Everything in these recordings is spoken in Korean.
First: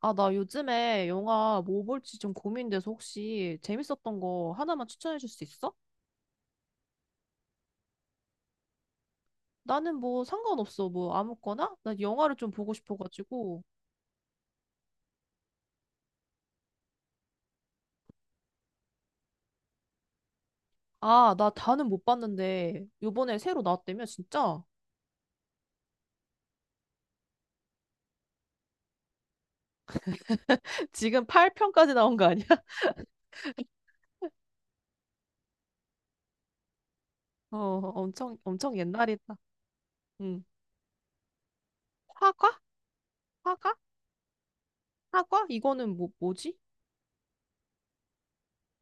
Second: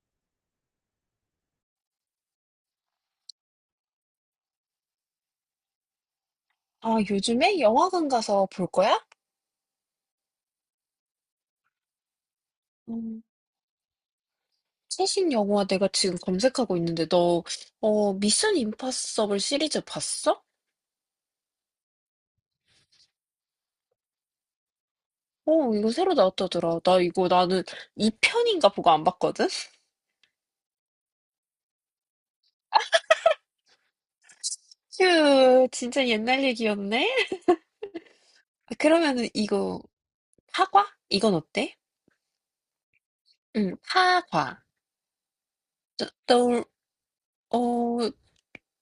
아, 나 요즘에 영화 뭐 볼지 좀 고민돼서 혹시 재밌었던 거 하나만 추천해 줄 수 있어? 아, 요즘에 영화관 가서 볼 거야? 나는 뭐 상관없어. 뭐 아무거나? 나 영화를 좀 보고 음, 싶어가지고. 최신 영화 내가 지금 검색하고 있는데 미션 임파서블 시리즈 봤어? 아, 나 다는 못 봤는데 요번에 새로 나왔다며 진짜? 어, 이거 새로 나왔다더라. 나 이거 나는 2편인가 보고 안 봤거든? 지금 8편까지 나온 거 아니야? 휴, 진짜 옛날 얘기였네? 어, 엄청 아, 엄청 그러면은 옛날이다. 이거, 응. 파과? 이건 어때? 화과? 화과? 응, 파과. 화과? 이거는 저- 뭐지? 너, 어,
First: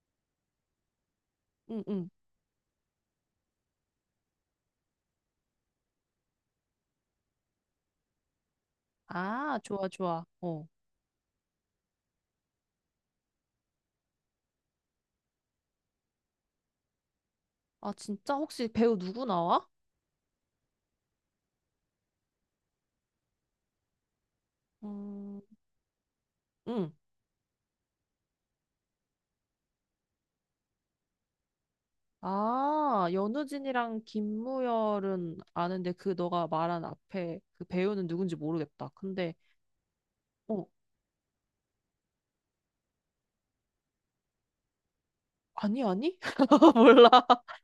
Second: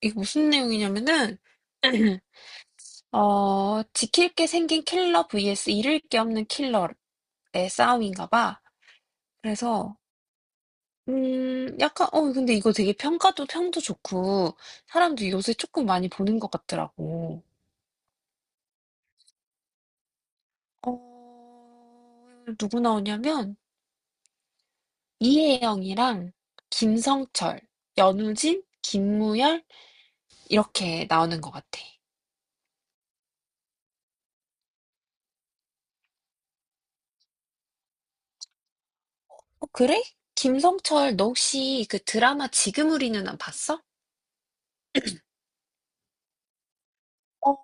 이거 무슨 내용이냐면은, 응, 응. 지킬 게 생긴 킬러 vs 잃을 게 없는 킬러의 싸움인가 봐. 아, 좋아, 그래서 좋아. 어. 약간 근데 이거 되게 평가도 평도 좋고 사람들이 요새 조금 많이 보는 것 같더라고. 아, 진짜 혹시 배우 누구 나와? 어 누구 나오냐면 음, 이혜영이랑 응. 김성철, 연우진, 김무열 이렇게 나오는 것 같아. 아, 연우진이랑 김무열은 아는데 그 너가 말한 앞에 그 배우는 누군지 모르겠다. 근데 어 그래? 어, 김성철 너 혹시 그 드라마 지금 우리 누안 봤어? 아니 아니? 몰라. 어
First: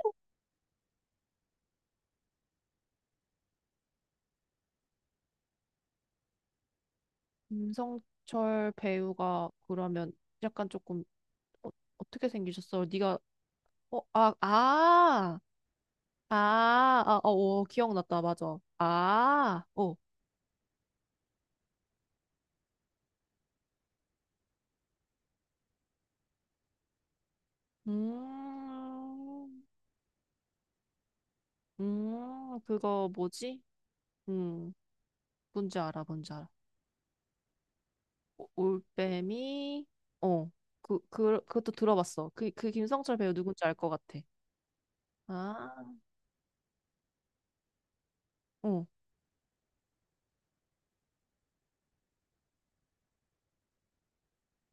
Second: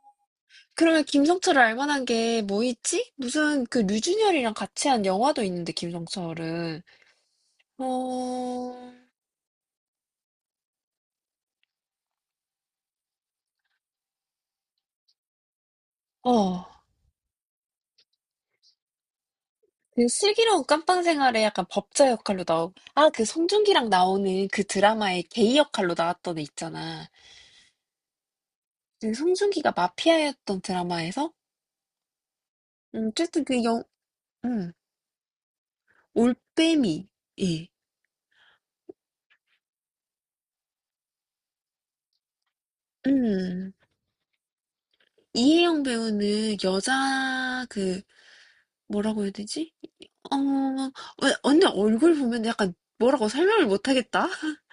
그러면 김성철을 알 만한 게 뭐 있지? 무슨 그 류준열이랑 같이 한 영화도 있는데 김성철은. 김성철 어. 배우가 그러면 약간 조금 어, 어떻게 생기셨어? 네가 어, 아, 아. 어. 아, 아, 어, 어, 기억났다. 맞아. 아, 어. 그 슬기로운 깜빵 생활에 약간 법자 역할로 나오고, 아, 그 송중기랑 나오는 그 드라마에 게이 역할로 나왔던 애 있잖아. 그 음. 송중기가 마피아였던 드라마에서, 그거 어쨌든 뭐지? 그 영, 음, 음. 뭔지 알아, 뭔지 알아. 올빼미, 예. 올빼미. 어, 그것도 들어봤어. 그 김성철 배우 누군지 음, 알 것 같아. 아, 이혜영 어. 배우는 여자, 그, 뭐라고 해야 되지? 어, 왜, 언니 얼굴 보면 약간 뭐라고 설명을 못 하겠다?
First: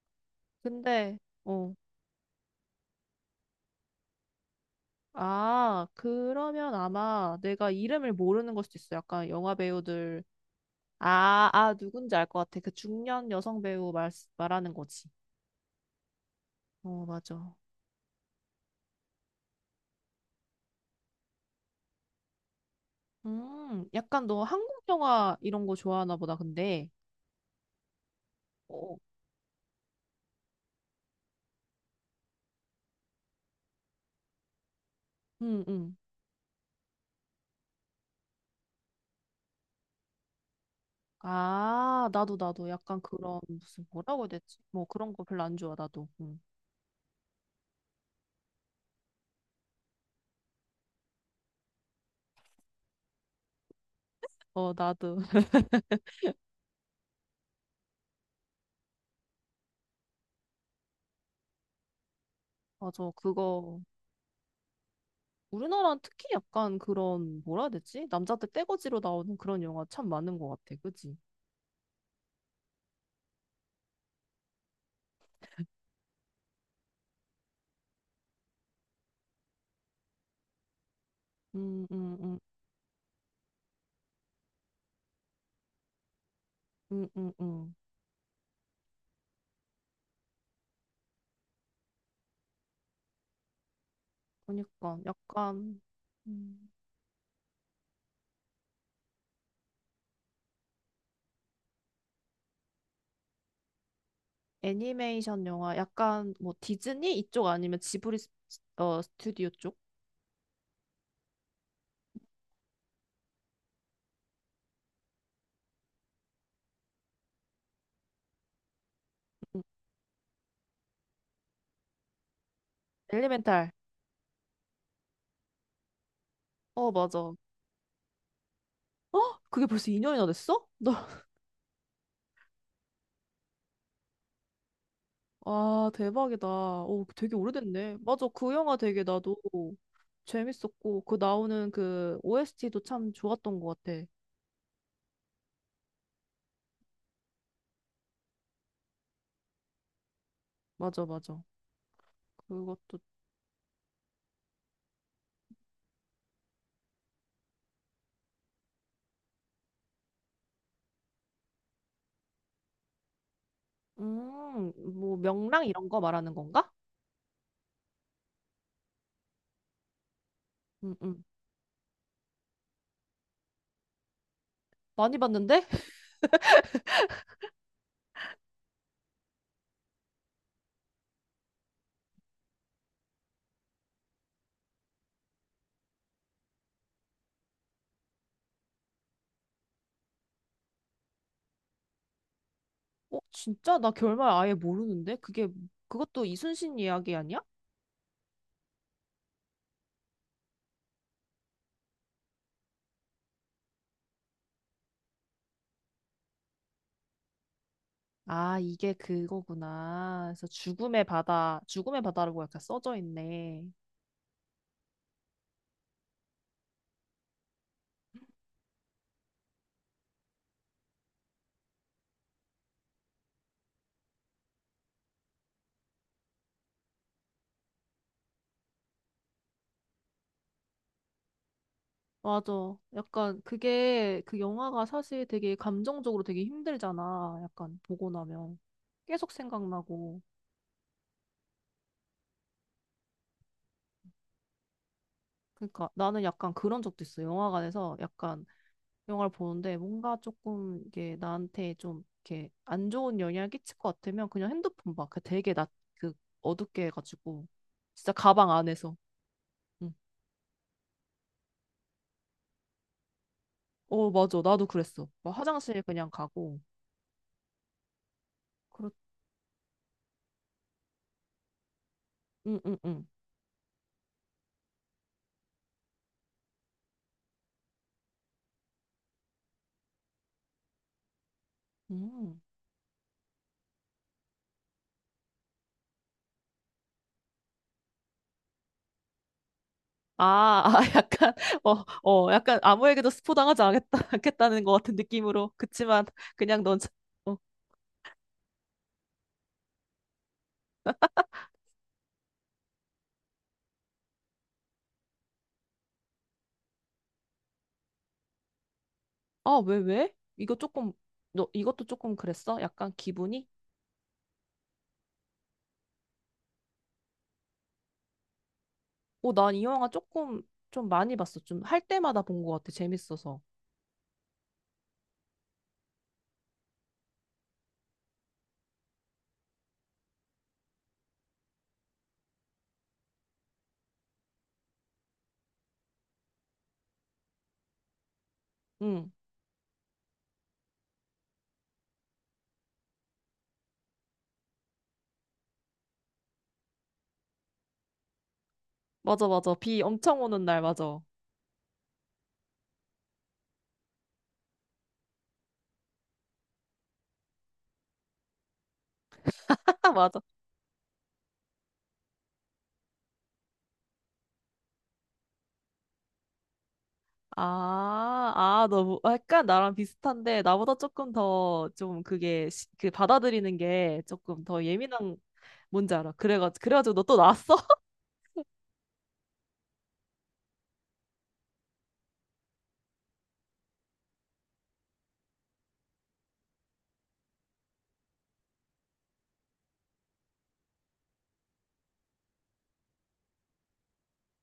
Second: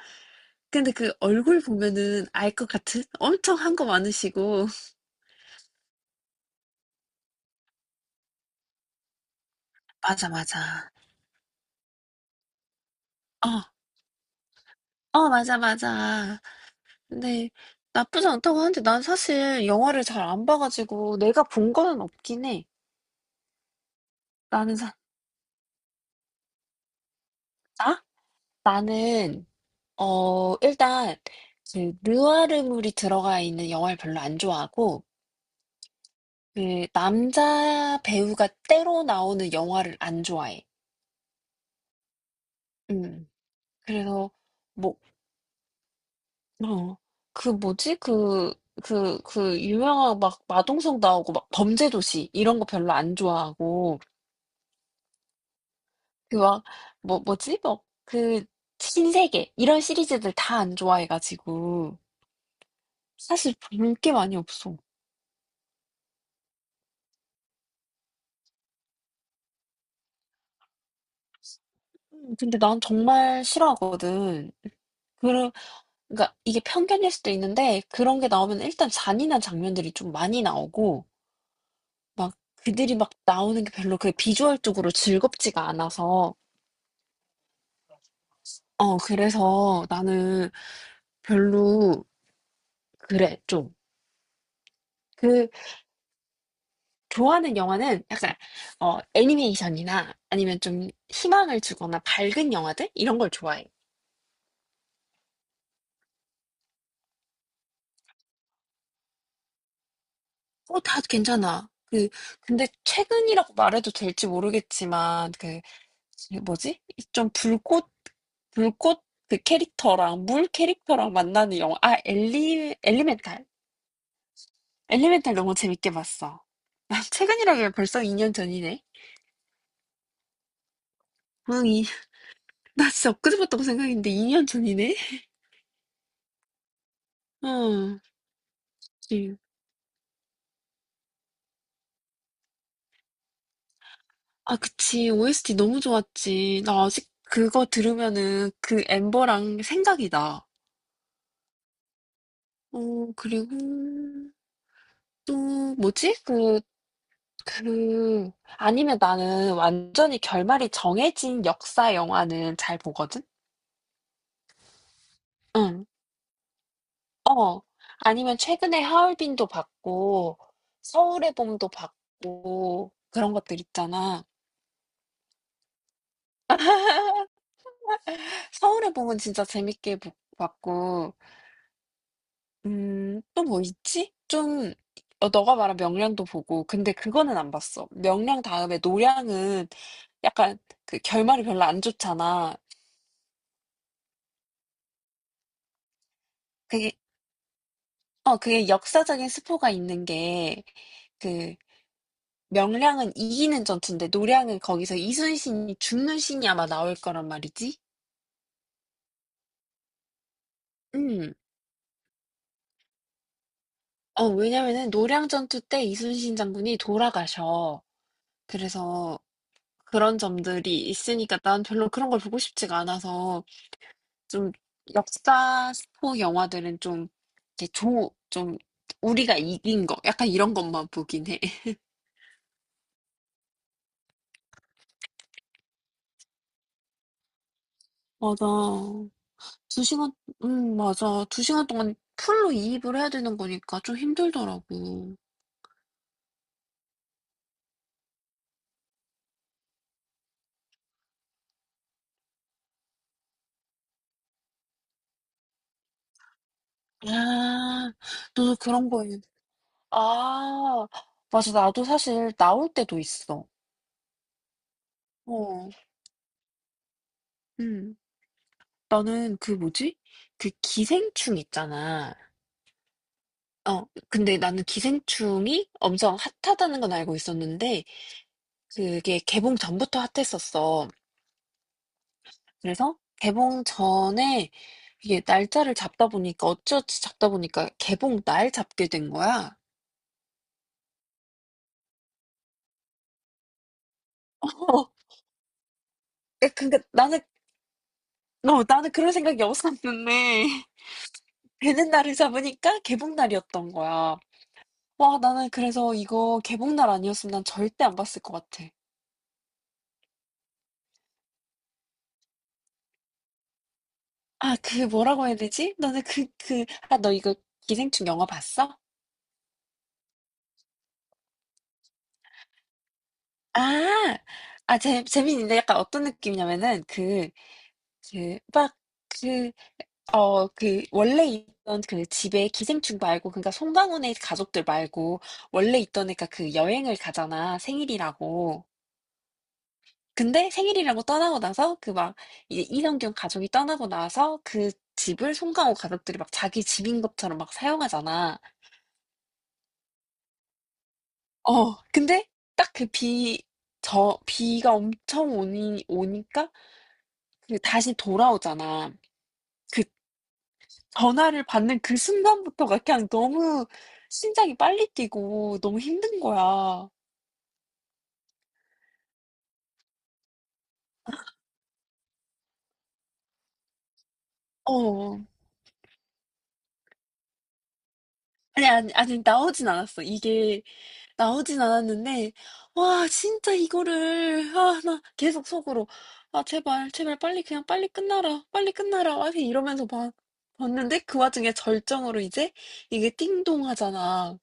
근데 그 근데 얼굴 어, 보면은 알 것 같은? 엄청 한 거 많으시고. 아, 그러면 아마 내가 이름을 모르는 걸 수도 있어. 약간 영화 배우들. 맞아, 맞아. 아아, 누군지 알 것 같아. 그 중년 어, 여성 배우 말 말하는 거지. 어, 맞아, 맞아. 어, 근데 맞아. 나쁘지 않다고 하는데 난 사실 영화를 잘 안 봐가지고 내가 본 거는 없긴 해. 음, 약간 너 나는 한국 사, 영화 이런 거 좋아하나 보다. 근데 나? 어, 나는, 어, 일단, 그, 느와르물이 들어가 있는 영화를 별로 안 좋아하고, 응, 응. 그, 남자 배우가 때로 나오는 영화를 안 좋아해. 아, 나도, 나도. 약간 음. 그런, 무슨, 뭐라고 해야 그래서, 되지? 뭐 뭐, 그런 거 별로 안 좋아, 나도. 응. 어, 그 뭐지? 그, 유명한 막 마동석 나오고 막 범죄도시 이런 거 별로 안 좋아하고, 어, 나도. 그 막, 뭐, 뭐지? 뭐, 그, 신세계. 이런 시리즈들 다 안 좋아해가지고. 맞아, 사실 그거. 볼 게 많이 없어. 우리나라는 특히 약간 그런, 뭐라 해야 되지? 남자들 떼거지로 나오는 그런 영화 참 많은 것 같아. 그지? 근데 난 정말 싫어하거든. 그러, 그러니까 이게 편견일 수도 있는데, 그런 게 나오면 일단 잔인한 장면들이 좀 많이 나오고, 음, 음, 막 음, 그들이 막 나오는 게 별로 그 비주얼적으로 즐겁지가 않아서, 음, 음, 음. 그래서 나는 별로, 그래, 좀. 그러니까 그, 약간 음, 좋아하는 영화는 약간 애니메이션이나 아니면 좀 희망을 주거나 밝은 영화들 이런 걸 좋아해. 애니메이션 영화, 약간 뭐 디즈니 이쪽 아니면 지브리 스튜디오 쪽? 어, 다 괜찮아. 그 근데 최근이라고 말해도 될지 모르겠지만 그 뭐지? 좀 불꽃 그 음, 캐릭터랑 물 캐릭터랑 만나는 영화. 아, 엘리멘탈. 엘리멘탈. 엘리멘탈 너무 재밌게 봤어. 어, 아, 맞아. 어? 최근이라면 벌써 2년 전이네. 그게 벌써 2년이나 됐어? 나 응, 이, 나 진짜 엊그제 봤다고 생각했는데 2년 전이네. 아, 대박이다. 오, 되게 오래됐네. 어... 맞아, 그 영화 되게 나도 재밌었고, 그 나오는 그 OST도 참 좋았던 것 같아. 아, 그치. OST 너무 좋았지. 나 아직 그거 들으면은 그 엠버랑 생각이 나. 맞아, 맞아. 그것도, 어, 그리고 또 뭐지? 그, 아니면 나는 완전히 결말이 정해진 역사 영화는 잘 보거든? 음, 뭐, 명랑 응. 이런 거 말하는 건가? 어. 아니면 최근에 하얼빈도 봤고, 음, 음. 서울의 봄도 봤고, 그런 것들 있잖아. 많이 봤는데? 서울의 봄은 진짜 재밌게 봤고, 또 뭐 있지? 좀 너가 말한 명량도 보고 근데 그거는 안 봤어. 명량 다음에 노량은 약간 그 결말이 별로 안 좋잖아. 어, 진짜? 나 결말 아예 모르는데? 그게, 그것도 이순신 그게 이야기 아니야? 그게 역사적인 스포가 있는 게 그 명량은 이기는 전투인데 노량은 거기서 이순신이 죽는 신이 아마 나올 거란 말이지. 아, 이게 그거구나. 그래서 죽음의 음. 바다, 죽음의 바다라고 약간 써져 있네. 왜냐면은 노량 전투 때 이순신 장군이 돌아가셔. 그래서 그런 점들이 있으니까 난 별로 그런 걸 보고 싶지가 않아서 좀 역사 스포 영화들은 좀 이렇게 좀 우리가 이긴 거 약간 이런 것만 보긴 해. 맞아. 약간 그게 그 영화가 사실 되게 감정적으로 되게 힘들잖아. 약간 보고 나면 맞아. 계속 두 시간, 생각나고. 맞아. 두 시간 동안 풀로 이입을 해야 되는 거니까 좀 힘들더라고. 그러니까 나는 약간 그런 적도 있어. 영화관에서 약간 영화를 보는데 뭔가 조금 이게 나한테 좀 이렇게 안 좋은 영향을 끼칠 것 같으면 그냥 핸드폰 봐. 그 되게 낮, 그, 어둡게 해가지고 아, 진짜 가방 너도 그런 안에서. 거에. 응. 아, 맞아. 나도 사실 나올 때도 있어. 어, 맞아. 나도 그랬어. 막 어, 화장실 그냥 가고. 음. 그렇. 나는 그 뭐지? 그 기생충 있잖아. 응응응. 근데 나는 기생충이 엄청 핫하다는 건 알고 있었는데, 그게 개봉 전부터 핫했었어. 음. 그래서 개봉 전에 이게 날짜를 잡다 보니까 어찌어찌 잡다 보니까 개봉 날 잡게 된 거야. 아, 아, 약간, 어, 어, 약간 아무에게도 스포 당하지 않겠다, 않겠다는 것 어, 같은 느낌으로. 그치만, 그냥 넌, 그니까 자- 나는, 어, 나는 그런 생각이 없었는데, 되는 날을 잡으니까 개봉 날이었던 거야. 와, 나는 그래서 이거 개봉 날 아니었으면 난 절대 안 봤을 것 같아. 아, 왜, 왜? 이거 조금, 너, 이것도 조금 그랬어? 약간 기분이? 아, 그 뭐라고 해야 되지? 너는 아, 너 이거 기생충 영화 봤어? 어, 난 이 영화 조금, 좀 많이 봤어. 좀 할 때마다 본 것 같아. 재밌어서. 아, 아, 재밌는데 약간 어떤 느낌이냐면은 그, 막 그 그 원래 있던 그 집에 기생충 말고 그러니까 송강호네 가족들 말고 원래 있던 애가 그 여행을 가잖아. 생일이라고. 응, 근데 생일이라고 떠나고 나서 그 막 이제 이성균 가족이 떠나고 나서 그 집을 송강호 가족들이 막 자기 집인 것처럼 막 사용하잖아. 맞아, 맞아. 비 엄청 오는 날, 맞아. 어. 근데 딱 그 비 저 비가 엄청 오니까 그 다시 돌아오잖아. 그 맞아. 전화를 받는 그 순간부터가 그냥 너무 심장이 빨리 뛰고 너무 힘든 거야. 아, 아, 너무, 아, 약간 나랑 비슷한데, 나보다 조금 더, 좀 그게, 그 받아들이는 게 조금 더 예민한, 어. 뭔지 알아. 그래가지고 너 또 나왔어? 아니, 아니, 아니, 나오진 않았어. 이게 나오진 않았는데, 와, 진짜 이거를, 아, 나 계속 속으로, 아, 제발, 제발, 빨리, 그냥 빨리 끝나라, 빨리 끝나라, 막 이러면서 봤는데, 그 와중에 절정으로 이제, 이게 띵동 하잖아.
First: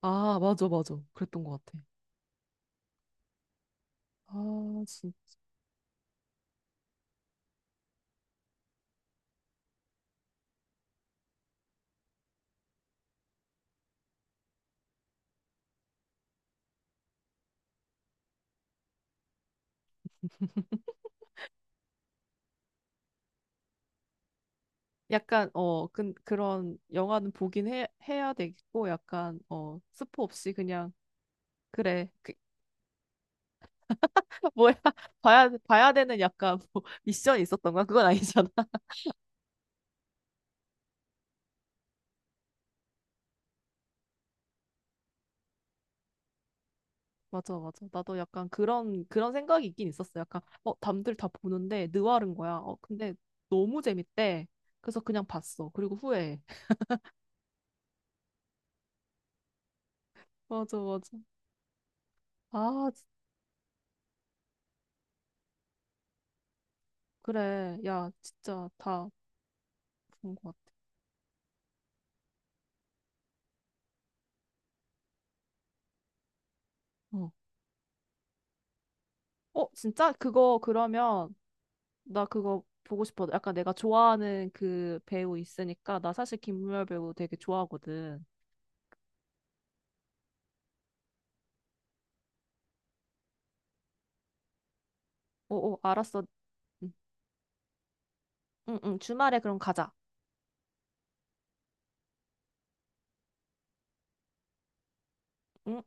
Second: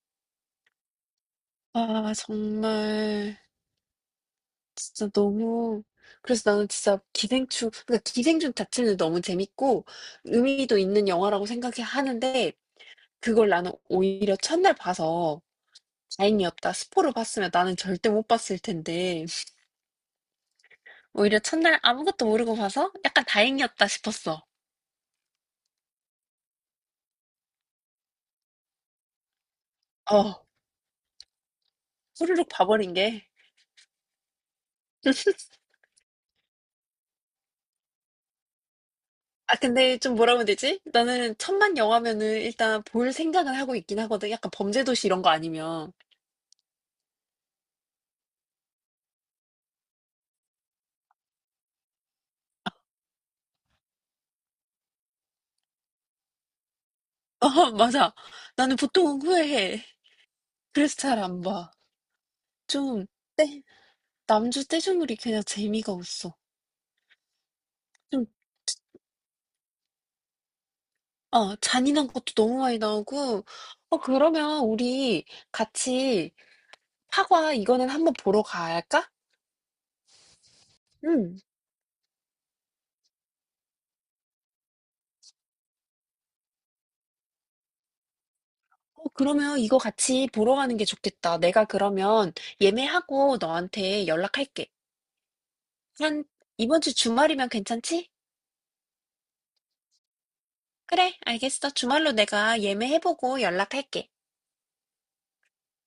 아, 맞아, 맞아. 그랬던 것 같아. 아, 정말. 아, 진짜 진 너무 그래서 나는 진짜 기생충 그러니까 기생충 자체는 너무 재밌고 의미도 있는 영화라고 생각해 하는데 그걸 나는 오히려 첫날 봐서 다행이었다. 스포를 봤으면 나는 절대 못 봤을 텐데 오히려 첫날 아무것도 모르고 봐서 약간 다행이었다 싶었어. 약간, 어, 그, 그런 영화는 보긴 해, 해야 되겠고, 약간, 어, 스포 어, 없이 그냥, 그래. 그, 후루룩 봐버린 게. 뭐야. 봐야, 봐야 되는 약간, 뭐, 미션이 있었던 거야? 그건 아니잖아. 아, 근데 좀 뭐라고 해야 되지? 나는 천만 영화면은 일단 볼 생각을 하고 있긴 하거든. 약간 범죄도시 이런 거 아니면. 맞아, 맞아. 나도 약간 그런, 그런 생각이 있긴 있었어. 약간, 어, 남들 다 보는데, 느와르인 거야. 어, 근데 너무 재밌대. 그래서 그냥 봤어. 그리고 후회해. 어, 맞아. 나는 보통은 후회해. 맞아, 그래서 맞아. 잘 안 봐. 아. 좀 때 남주 떼주물이 그냥 재미가 없어. 그래. 야, 좀 진짜 다 본 것 같아. 잔인한 것도 너무 많이 나오고. 그러면 우리 같이 어. 파과 이거는 한번 보러 갈까? 어, 진짜? 그거 그러면 응. 나 그거 보고 싶어. 약간 내가 좋아하는 그 배우 있으니까 나 사실 김무열 배우 되게 좋아하거든. 그러면 이거 같이 보러 가는 게 좋겠다. 내가 그러면 예매하고 너한테 연락할게. 어, 어, 알았어. 한 이번 응, 주 주말이면 괜찮지? 응, 응. 주말에 그럼 가자. 그래, 알겠어. 주말로 내가 예매해보고 연락할게. 응.